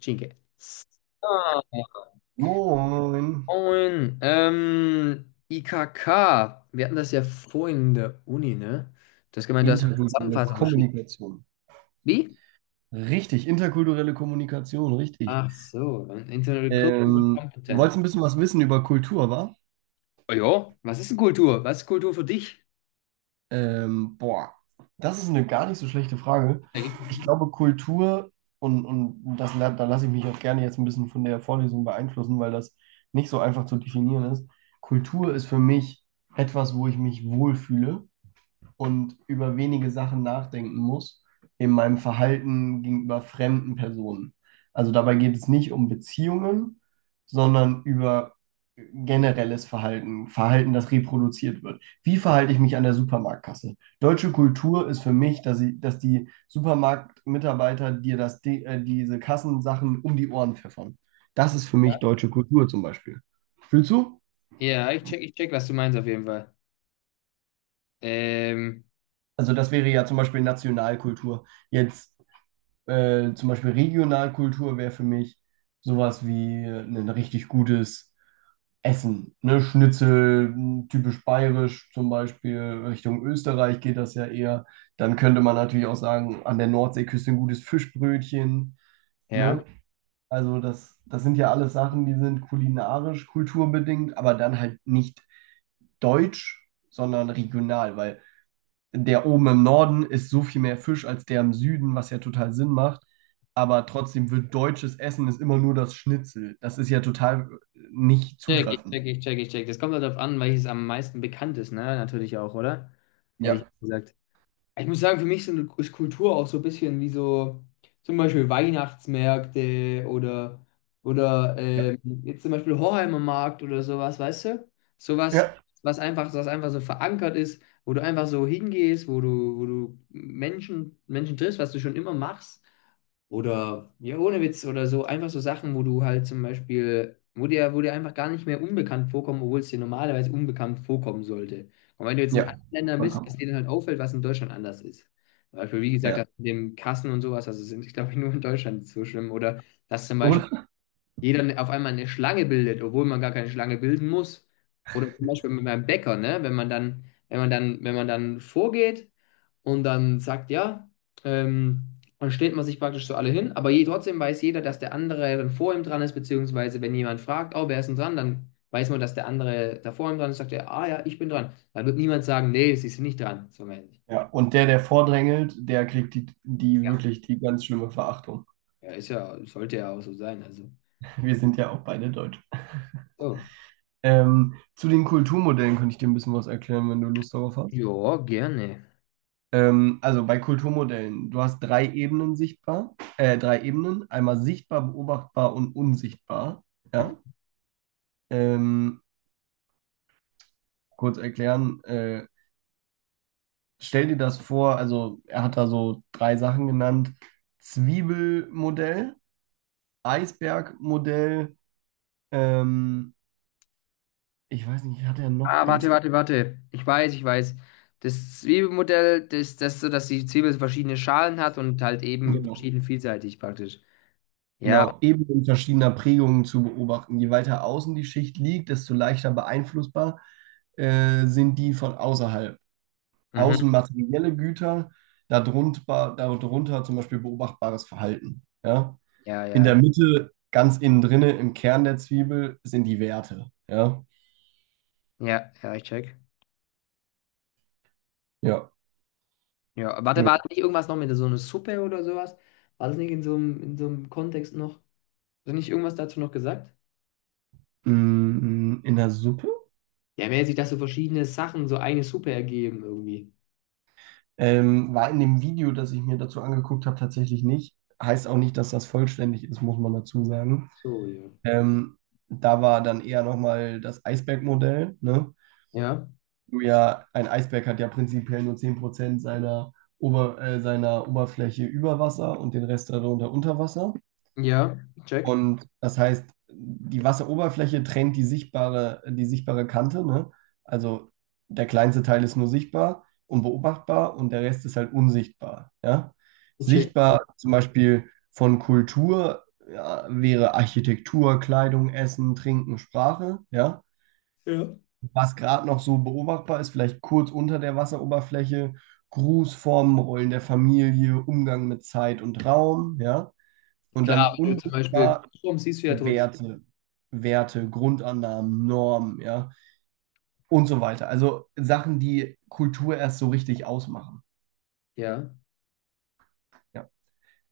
Cinque. Ah, Moin. moin. IKK. Wir hatten das ja vorhin in der Uni, ne? Du hast gemeint, du hast eine Interkulturelle Zusammenfassung geschrieben. Kommunikation. Wie? Richtig, interkulturelle Kommunikation, richtig. Ach so, ein Internal Cultural Competence. Wolltest ein bisschen was wissen über Kultur, wa? Oh ja, was ist denn Kultur? Was ist Kultur für dich? Ähm, boah, Das ist eine gar nicht so schlechte Frage. Ja, Ich richtig. glaube, Kultur, und das, da lasse ich mich auch gerne jetzt ein bisschen von der Vorlesung beeinflussen, weil das nicht so einfach zu definieren ist. Kultur ist für mich etwas, wo ich mich wohlfühle und über wenige Sachen nachdenken muss in meinem Verhalten gegenüber fremden Personen. Also dabei geht es nicht um Beziehungen, sondern über generelles Verhalten, das reproduziert wird. Wie verhalte ich mich an der Supermarktkasse? Deutsche Kultur ist für mich, dass die Supermarktmitarbeiter dir diese Kassensachen um die Ohren pfeffern. Das ist für Ja, mich deutsche Kultur zum Beispiel. Fühlst du? Ja, ich check, was du meinst auf jeden Fall. Ähm, Also das wäre ja zum Beispiel Nationalkultur. Jetzt zum Beispiel Regionalkultur wäre für mich sowas wie ein richtig gutes Essen. Ne? Schnitzel, typisch bayerisch zum Beispiel, Richtung Österreich geht das ja eher. Dann könnte man natürlich auch sagen, an der Nordseeküste ein gutes Fischbrötchen. Ne? Ja. Also das sind ja alles Sachen, die sind kulinarisch, kulturbedingt, aber dann halt nicht deutsch, sondern regional, weil der oben im Norden ist so viel mehr Fisch als der im Süden, was ja total Sinn macht. Aber trotzdem wird deutsches Essen ist immer nur das Schnitzel. Das ist ja total nicht check, ich zutreffend. check, ich check, ich check. Das kommt halt darauf an, welches am meisten bekannt ist, ne? Natürlich auch, oder? Hätte ich Ja. gesagt. Ich muss sagen, für ist Kultur auch so ein bisschen wie so zum Beispiel Weihnachtsmärkte oder Ja. Jetzt zum Beispiel Hoheimer Markt oder sowas, weißt du? Sowas, Ja. Was einfach so verankert ist, wo du einfach so hingehst, wo du Menschen triffst, was du schon immer machst. Oder, ja, ohne Witz oder so, einfach so Sachen, wo du halt zum Beispiel, wo dir einfach gar nicht mehr unbekannt vorkommen, obwohl es dir normalerweise unbekannt vorkommen sollte. Und wenn du jetzt in Ja. anderen Ländern bist, dass dir dann halt auffällt, was in Deutschland anders ist. Zum Beispiel, wie gesagt, Ja. das mit dem Kassen und sowas, glaube ich, nur in Deutschland so schlimm. Oder dass zum Beispiel Oder? jeder auf einmal eine Schlange bildet, obwohl man gar keine Schlange bilden muss. Oder zum Beispiel mit meinem Bäcker, ne? Wenn man dann vorgeht und dann sagt, ja, dann stellt man sich praktisch so alle hin, trotzdem weiß jeder, dass der andere dann vor ihm dran ist, beziehungsweise wenn jemand fragt, oh, wer ist denn dran, dann weiß man, dass der andere da vor ihm dran ist, sagt er, ah ja, ich bin dran. Dann wird niemand sagen, nee, sie sind nicht dran, so mäßig. Ja. Und der, der vordrängelt, der kriegt die, die Ja. wirklich die ganz schlimme Verachtung. Ja, ist ja, sollte ja auch so sein, also. Wir sind ja auch beide Deutsch. So. Zu den Kulturmodellen könnte ich dir ein bisschen was erklären, wenn du Lust darauf hast. Ja, gerne. Also bei Kulturmodellen, du hast drei Ebenen, einmal sichtbar, beobachtbar und unsichtbar. Ja? Ähm, kurz erklären, stell dir das vor, also er hat da so drei Sachen genannt: Zwiebelmodell, Eisbergmodell, ähm, ich weiß nicht, hat er noch Ah, eins? Warte. Ich weiß. Das Zwiebelmodell, das, ist das so, dass die Zwiebel verschiedene Schalen hat und halt eben Genau. verschieden vielseitig praktisch. Ja, Genau, Ebenen verschiedener Prägungen zu beobachten. Je weiter außen die Schicht liegt, desto leichter beeinflussbar sind die von außerhalb. mhm. Außen materielle Güter, darunter zum Beispiel beobachtbares Verhalten. Ja? Ja, In ja. der Mitte, ganz innen drinne, im Kern der Zwiebel sind die Werte. Ja, Ja, ja, ich check. ja. Ja, warte, war Ja. das nicht irgendwas noch mit so einer Suppe oder sowas? War das nicht in so einem, in so einem Kontext noch? Hast du nicht irgendwas dazu noch gesagt? In der Suppe Ja, mäßig, dass so verschiedene Sachen so eine Suppe ergeben irgendwie. War in dem Video, das ich mir dazu angeguckt habe, tatsächlich nicht. Heißt auch nicht, dass das vollständig ist, muss man dazu sagen. So, ja. Ähm, Da war dann eher nochmal das Eisbergmodell, ne? Ja, Du ja, ein Eisberg hat ja prinzipiell nur 10% seiner Oberfläche über Wasser und den Rest darunter unter Wasser. ja, ich check. Und das heißt, die Wasseroberfläche trennt die sichtbare Kante, ne? Also der kleinste Teil ist nur sichtbar und beobachtbar und der Rest ist halt unsichtbar, ja? Ich check. Sichtbar Check. zum Beispiel von Kultur, ja, wäre Architektur, Kleidung, Essen, Trinken, Sprache, ja? Ja. Was gerade noch so beobachtbar ist, vielleicht kurz unter der Wasseroberfläche, Grußformen, Rollen der Familie, Umgang mit Zeit und Raum, ja. Und dann Klar, wenn du zum Beispiel unsichtbar Kirschbaum siehst du ja trotzdem. Werte, Werte, Grundannahmen, Normen, ja, und so weiter. Also Sachen, die Kultur erst so richtig ausmachen. Ja. Ja.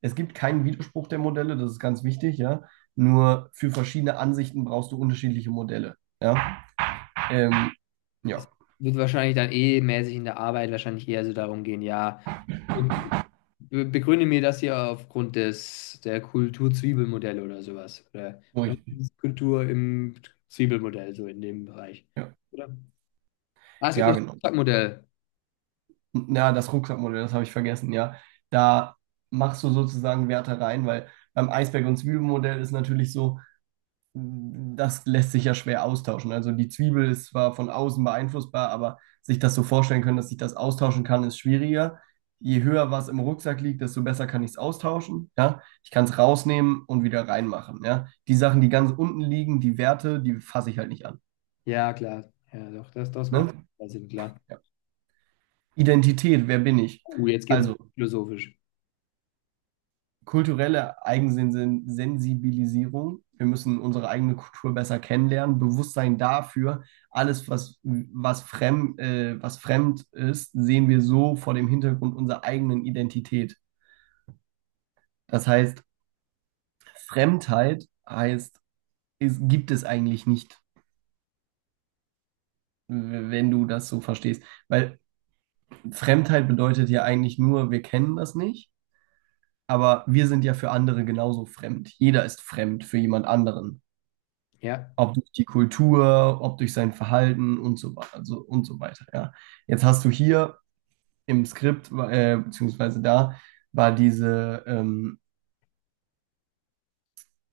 Es gibt keinen Widerspruch der Modelle, das ist ganz wichtig, ja. Nur für verschiedene Ansichten brauchst du unterschiedliche Modelle. Ja, ähm, Es ja, wird wahrscheinlich dann eh mäßig in der Arbeit wahrscheinlich eher so darum gehen, ja, be- begründe mir das hier aufgrund des der Kultur-Zwiebelmodelle oder sowas. Oder so richtig. Kultur im Zwiebelmodell, so in dem Bereich. Ja, Oder? Ah, es gibt ja noch das genau. Stockmodell. Ja, das Rucksackmodell, das habe ich vergessen, ja. Da machst du sozusagen Werte rein, weil beim Eisberg- und Zwiebelmodell ist natürlich so, das lässt sich ja schwer austauschen. Also die Zwiebel ist zwar von außen beeinflussbar, aber sich das so vorstellen können, dass ich das austauschen kann, ist schwieriger. Je höher was im Rucksack liegt, desto besser kann ich es austauschen. Ja? Ich kann es rausnehmen und wieder reinmachen. Ja? Die Sachen, die ganz unten liegen, die Werte, die fasse ich halt nicht an. Ja, klar. Ja, doch, das, das macht Ne? total Sinn, klar. Ja. Identität, wer bin ich? Mhm. Jetzt geht's Also, philosophisch. kulturelle Eigensensibilisierung. Wir müssen unsere eigene Kultur besser kennenlernen, Bewusstsein dafür, alles, was fremd ist, sehen wir so vor dem Hintergrund unserer eigenen Identität. Das heißt, Fremdheit heißt, es gibt es eigentlich nicht, wenn du das so verstehst. Weil Fremdheit bedeutet ja eigentlich nur, wir kennen das nicht, aber wir sind ja für andere genauso fremd. Jeder ist fremd für jemand anderen. Ja, Ob durch die Kultur, ob durch sein Verhalten und so, also, und so weiter, ja. Jetzt hast du hier im Skript, beziehungsweise da, war diese, ähm,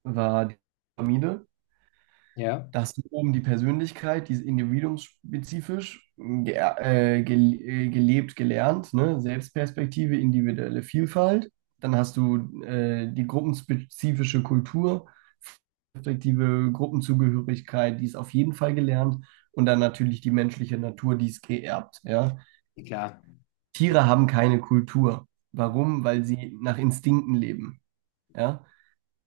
war die Pyramide. ja, Da hast du oben die Persönlichkeit, die ist individuumsspezifisch ge gel gelebt, gelernt, ne? Selbstperspektive, individuelle Vielfalt. Dann hast du die gruppenspezifische Kultur, respektive Gruppenzugehörigkeit, die ist auf jeden Fall gelernt. Und dann natürlich die menschliche Natur, die ist geerbt. Ja? klar. Tiere haben keine Kultur. Warum? Weil sie nach Instinkten leben. Ja?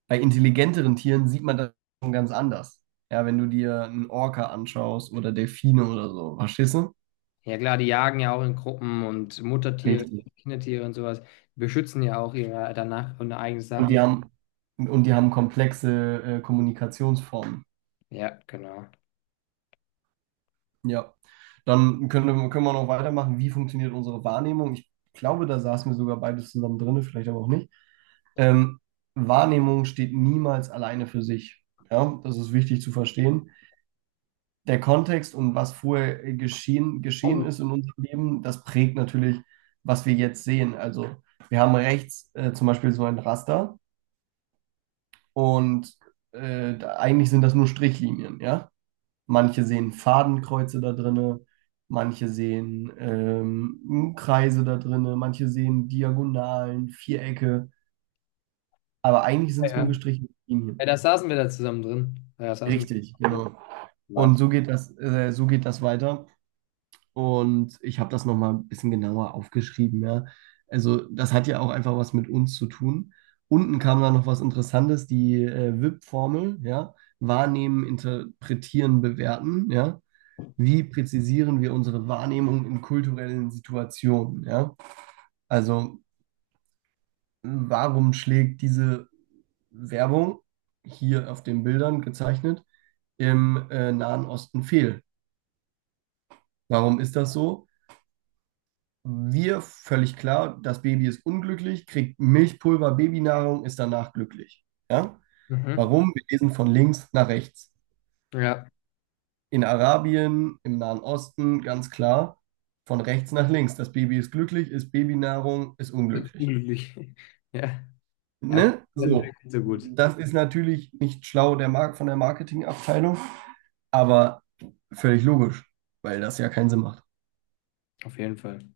Bei intelligenteren Tieren sieht man das schon ganz anders. Ja, wenn du dir einen Orca anschaust oder Delfine oder so, verstehst du? Ja, klar, die jagen ja auch in Gruppen und Muttertiere, Richtig. Kindertiere und sowas. Die beschützen ja auch ihre danach und eigene Und die Sachen. haben, und die haben komplexe Kommunikationsformen. Ja, genau. Ja. Dann können wir noch weitermachen. Wie funktioniert unsere Wahrnehmung? Ich glaube, da saßen wir sogar beides zusammen drin, vielleicht aber auch nicht. Ähm, Wahrnehmung steht niemals alleine für sich. Ja, das ist wichtig zu verstehen. Der Kontext und was vorher geschehen Oh. ist in unserem Leben, das prägt natürlich, was wir jetzt sehen. Also wir haben rechts zum Beispiel so ein Raster und eigentlich sind das nur Strichlinien, ja. Manche sehen Fadenkreuze da drinne, manche sehen Kreise da drinne, manche sehen Diagonalen, Vierecke, aber eigentlich sind es nur Ja, gestrichene ja, Linien. da saßen wir da zusammen drin. Ja, da saßen wir Richtig, zusammen drin. genau. Und Wahnsinn. so geht das weiter. Und ich habe das nochmal ein bisschen genauer aufgeschrieben, ja. Also das hat ja auch einfach was mit uns zu tun. Unten kam dann noch was Interessantes, die WIP-Formel, ja. Wahrnehmen, interpretieren, bewerten, ja. Wie präzisieren wir unsere Wahrnehmung in kulturellen Situationen, ja. Also warum schlägt diese Werbung hier auf den Bildern gezeichnet im Nahen Osten fehl? Warum ist das so? Wir, völlig klar, das Baby ist unglücklich, kriegt Milchpulver, Babynahrung, ist danach glücklich. Ja? Mhm. Warum? Wir lesen von links nach rechts. Ja, In Arabien, im Nahen Osten, ganz klar, von rechts nach links. Das Baby ist glücklich, ist Babynahrung, ist mit unglücklich. unglücklich. Ja, ja, das ist Ne? natürlich So. nicht so gut. Das ist natürlich nicht schlau der Mark von der Marketingabteilung, aber völlig logisch, weil das ja keinen Sinn macht. Auf jeden Fall. Und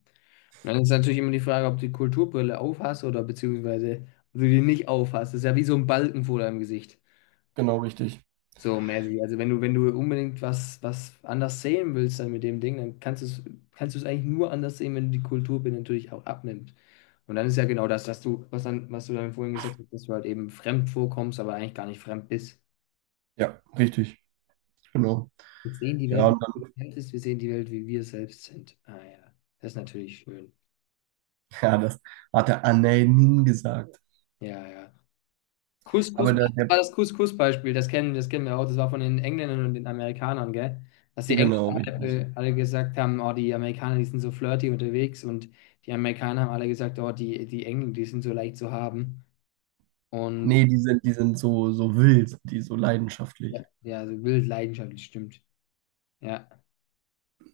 dann ist natürlich immer die Frage, ob du die Kulturbrille aufhast oder beziehungsweise ob du die nicht aufhast. Das ist ja wie so ein Balken vor deinem Gesicht. Genau, richtig. So mäßig. Also wenn du unbedingt was anders sehen willst dann mit dem Ding, dann kannst du es eigentlich nur anders sehen, wenn du die Kultur natürlich auch abnimmt. Und dann ist ja genau das, dass du, was du dann vorhin gesagt hast, dass du halt eben fremd vorkommst, aber eigentlich gar nicht fremd bist. Ja, richtig. Genau. Wir sehen die Welt Ja, nicht, wie sie ist, wir sehen die Welt, wie wir selbst sind. Ah ja, das ist natürlich schön. ja, das hat der Anelin gesagt. Ja, ja. Couscous, Aber das war das Couscous-Beispiel, das kennen wir auch, das war von den Engländern und den Amerikanern, gell? Dass die genau, Engländer richtig. Alle gesagt haben, oh, die Amerikaner, die sind so flirty unterwegs und die Amerikaner haben alle gesagt, oh, die Engländer, die sind so leicht zu haben und Nee, die sind so, so wild, die so leidenschaftlich. ja, ja, so wild leidenschaftlich, stimmt. Ja,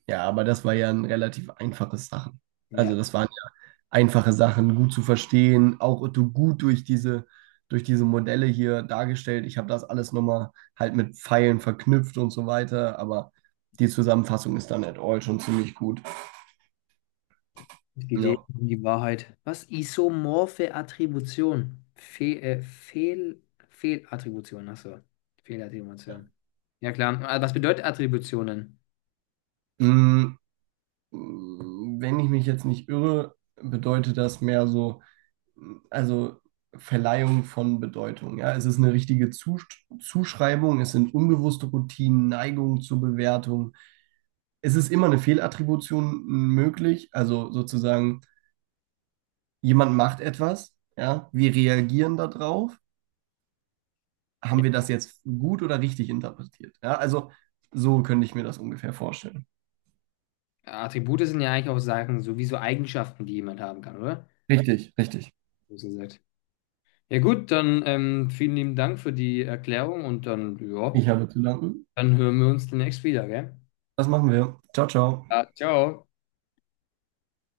Ja, aber das war ja ein relativ einfaches Sachen. Also ja, das waren ja einfache Sachen, gut zu verstehen, auch gut durch durch diese Modelle hier dargestellt. Ich habe das alles nochmal halt mit Pfeilen verknüpft und so weiter, aber die Zusammenfassung ist dann at all schon ziemlich gut. es geht eh Ja. um die Wahrheit. Was? Isomorphe Attribution? Fe Fehl Fehlattribution, achso, Fehlattribution. Ja klar, aber was bedeutet Attributionen? Mm, Wenn ich mich jetzt nicht irre, bedeutet das mehr so also Verleihung von Bedeutung. Ja, es ist eine richtige Zuschreibung, es sind unbewusste Routinen, Neigungen zur Bewertung. Es ist immer eine Fehlattribution möglich, also sozusagen, jemand macht etwas, ja, wir reagieren darauf. Haben wir das jetzt gut oder richtig interpretiert? Ja, also so könnte ich mir das ungefähr vorstellen. Attribute sind ja eigentlich auch Sachen, sowieso Eigenschaften, die jemand haben kann, oder? Richtig, richtig. So gesagt. Ja gut, dann vielen lieben Dank für die Erklärung und dann, ja, Ich habe zu danken. dann hören wir uns demnächst wieder, gell? Das machen wir. Ciao, ciao. Ja, ciao.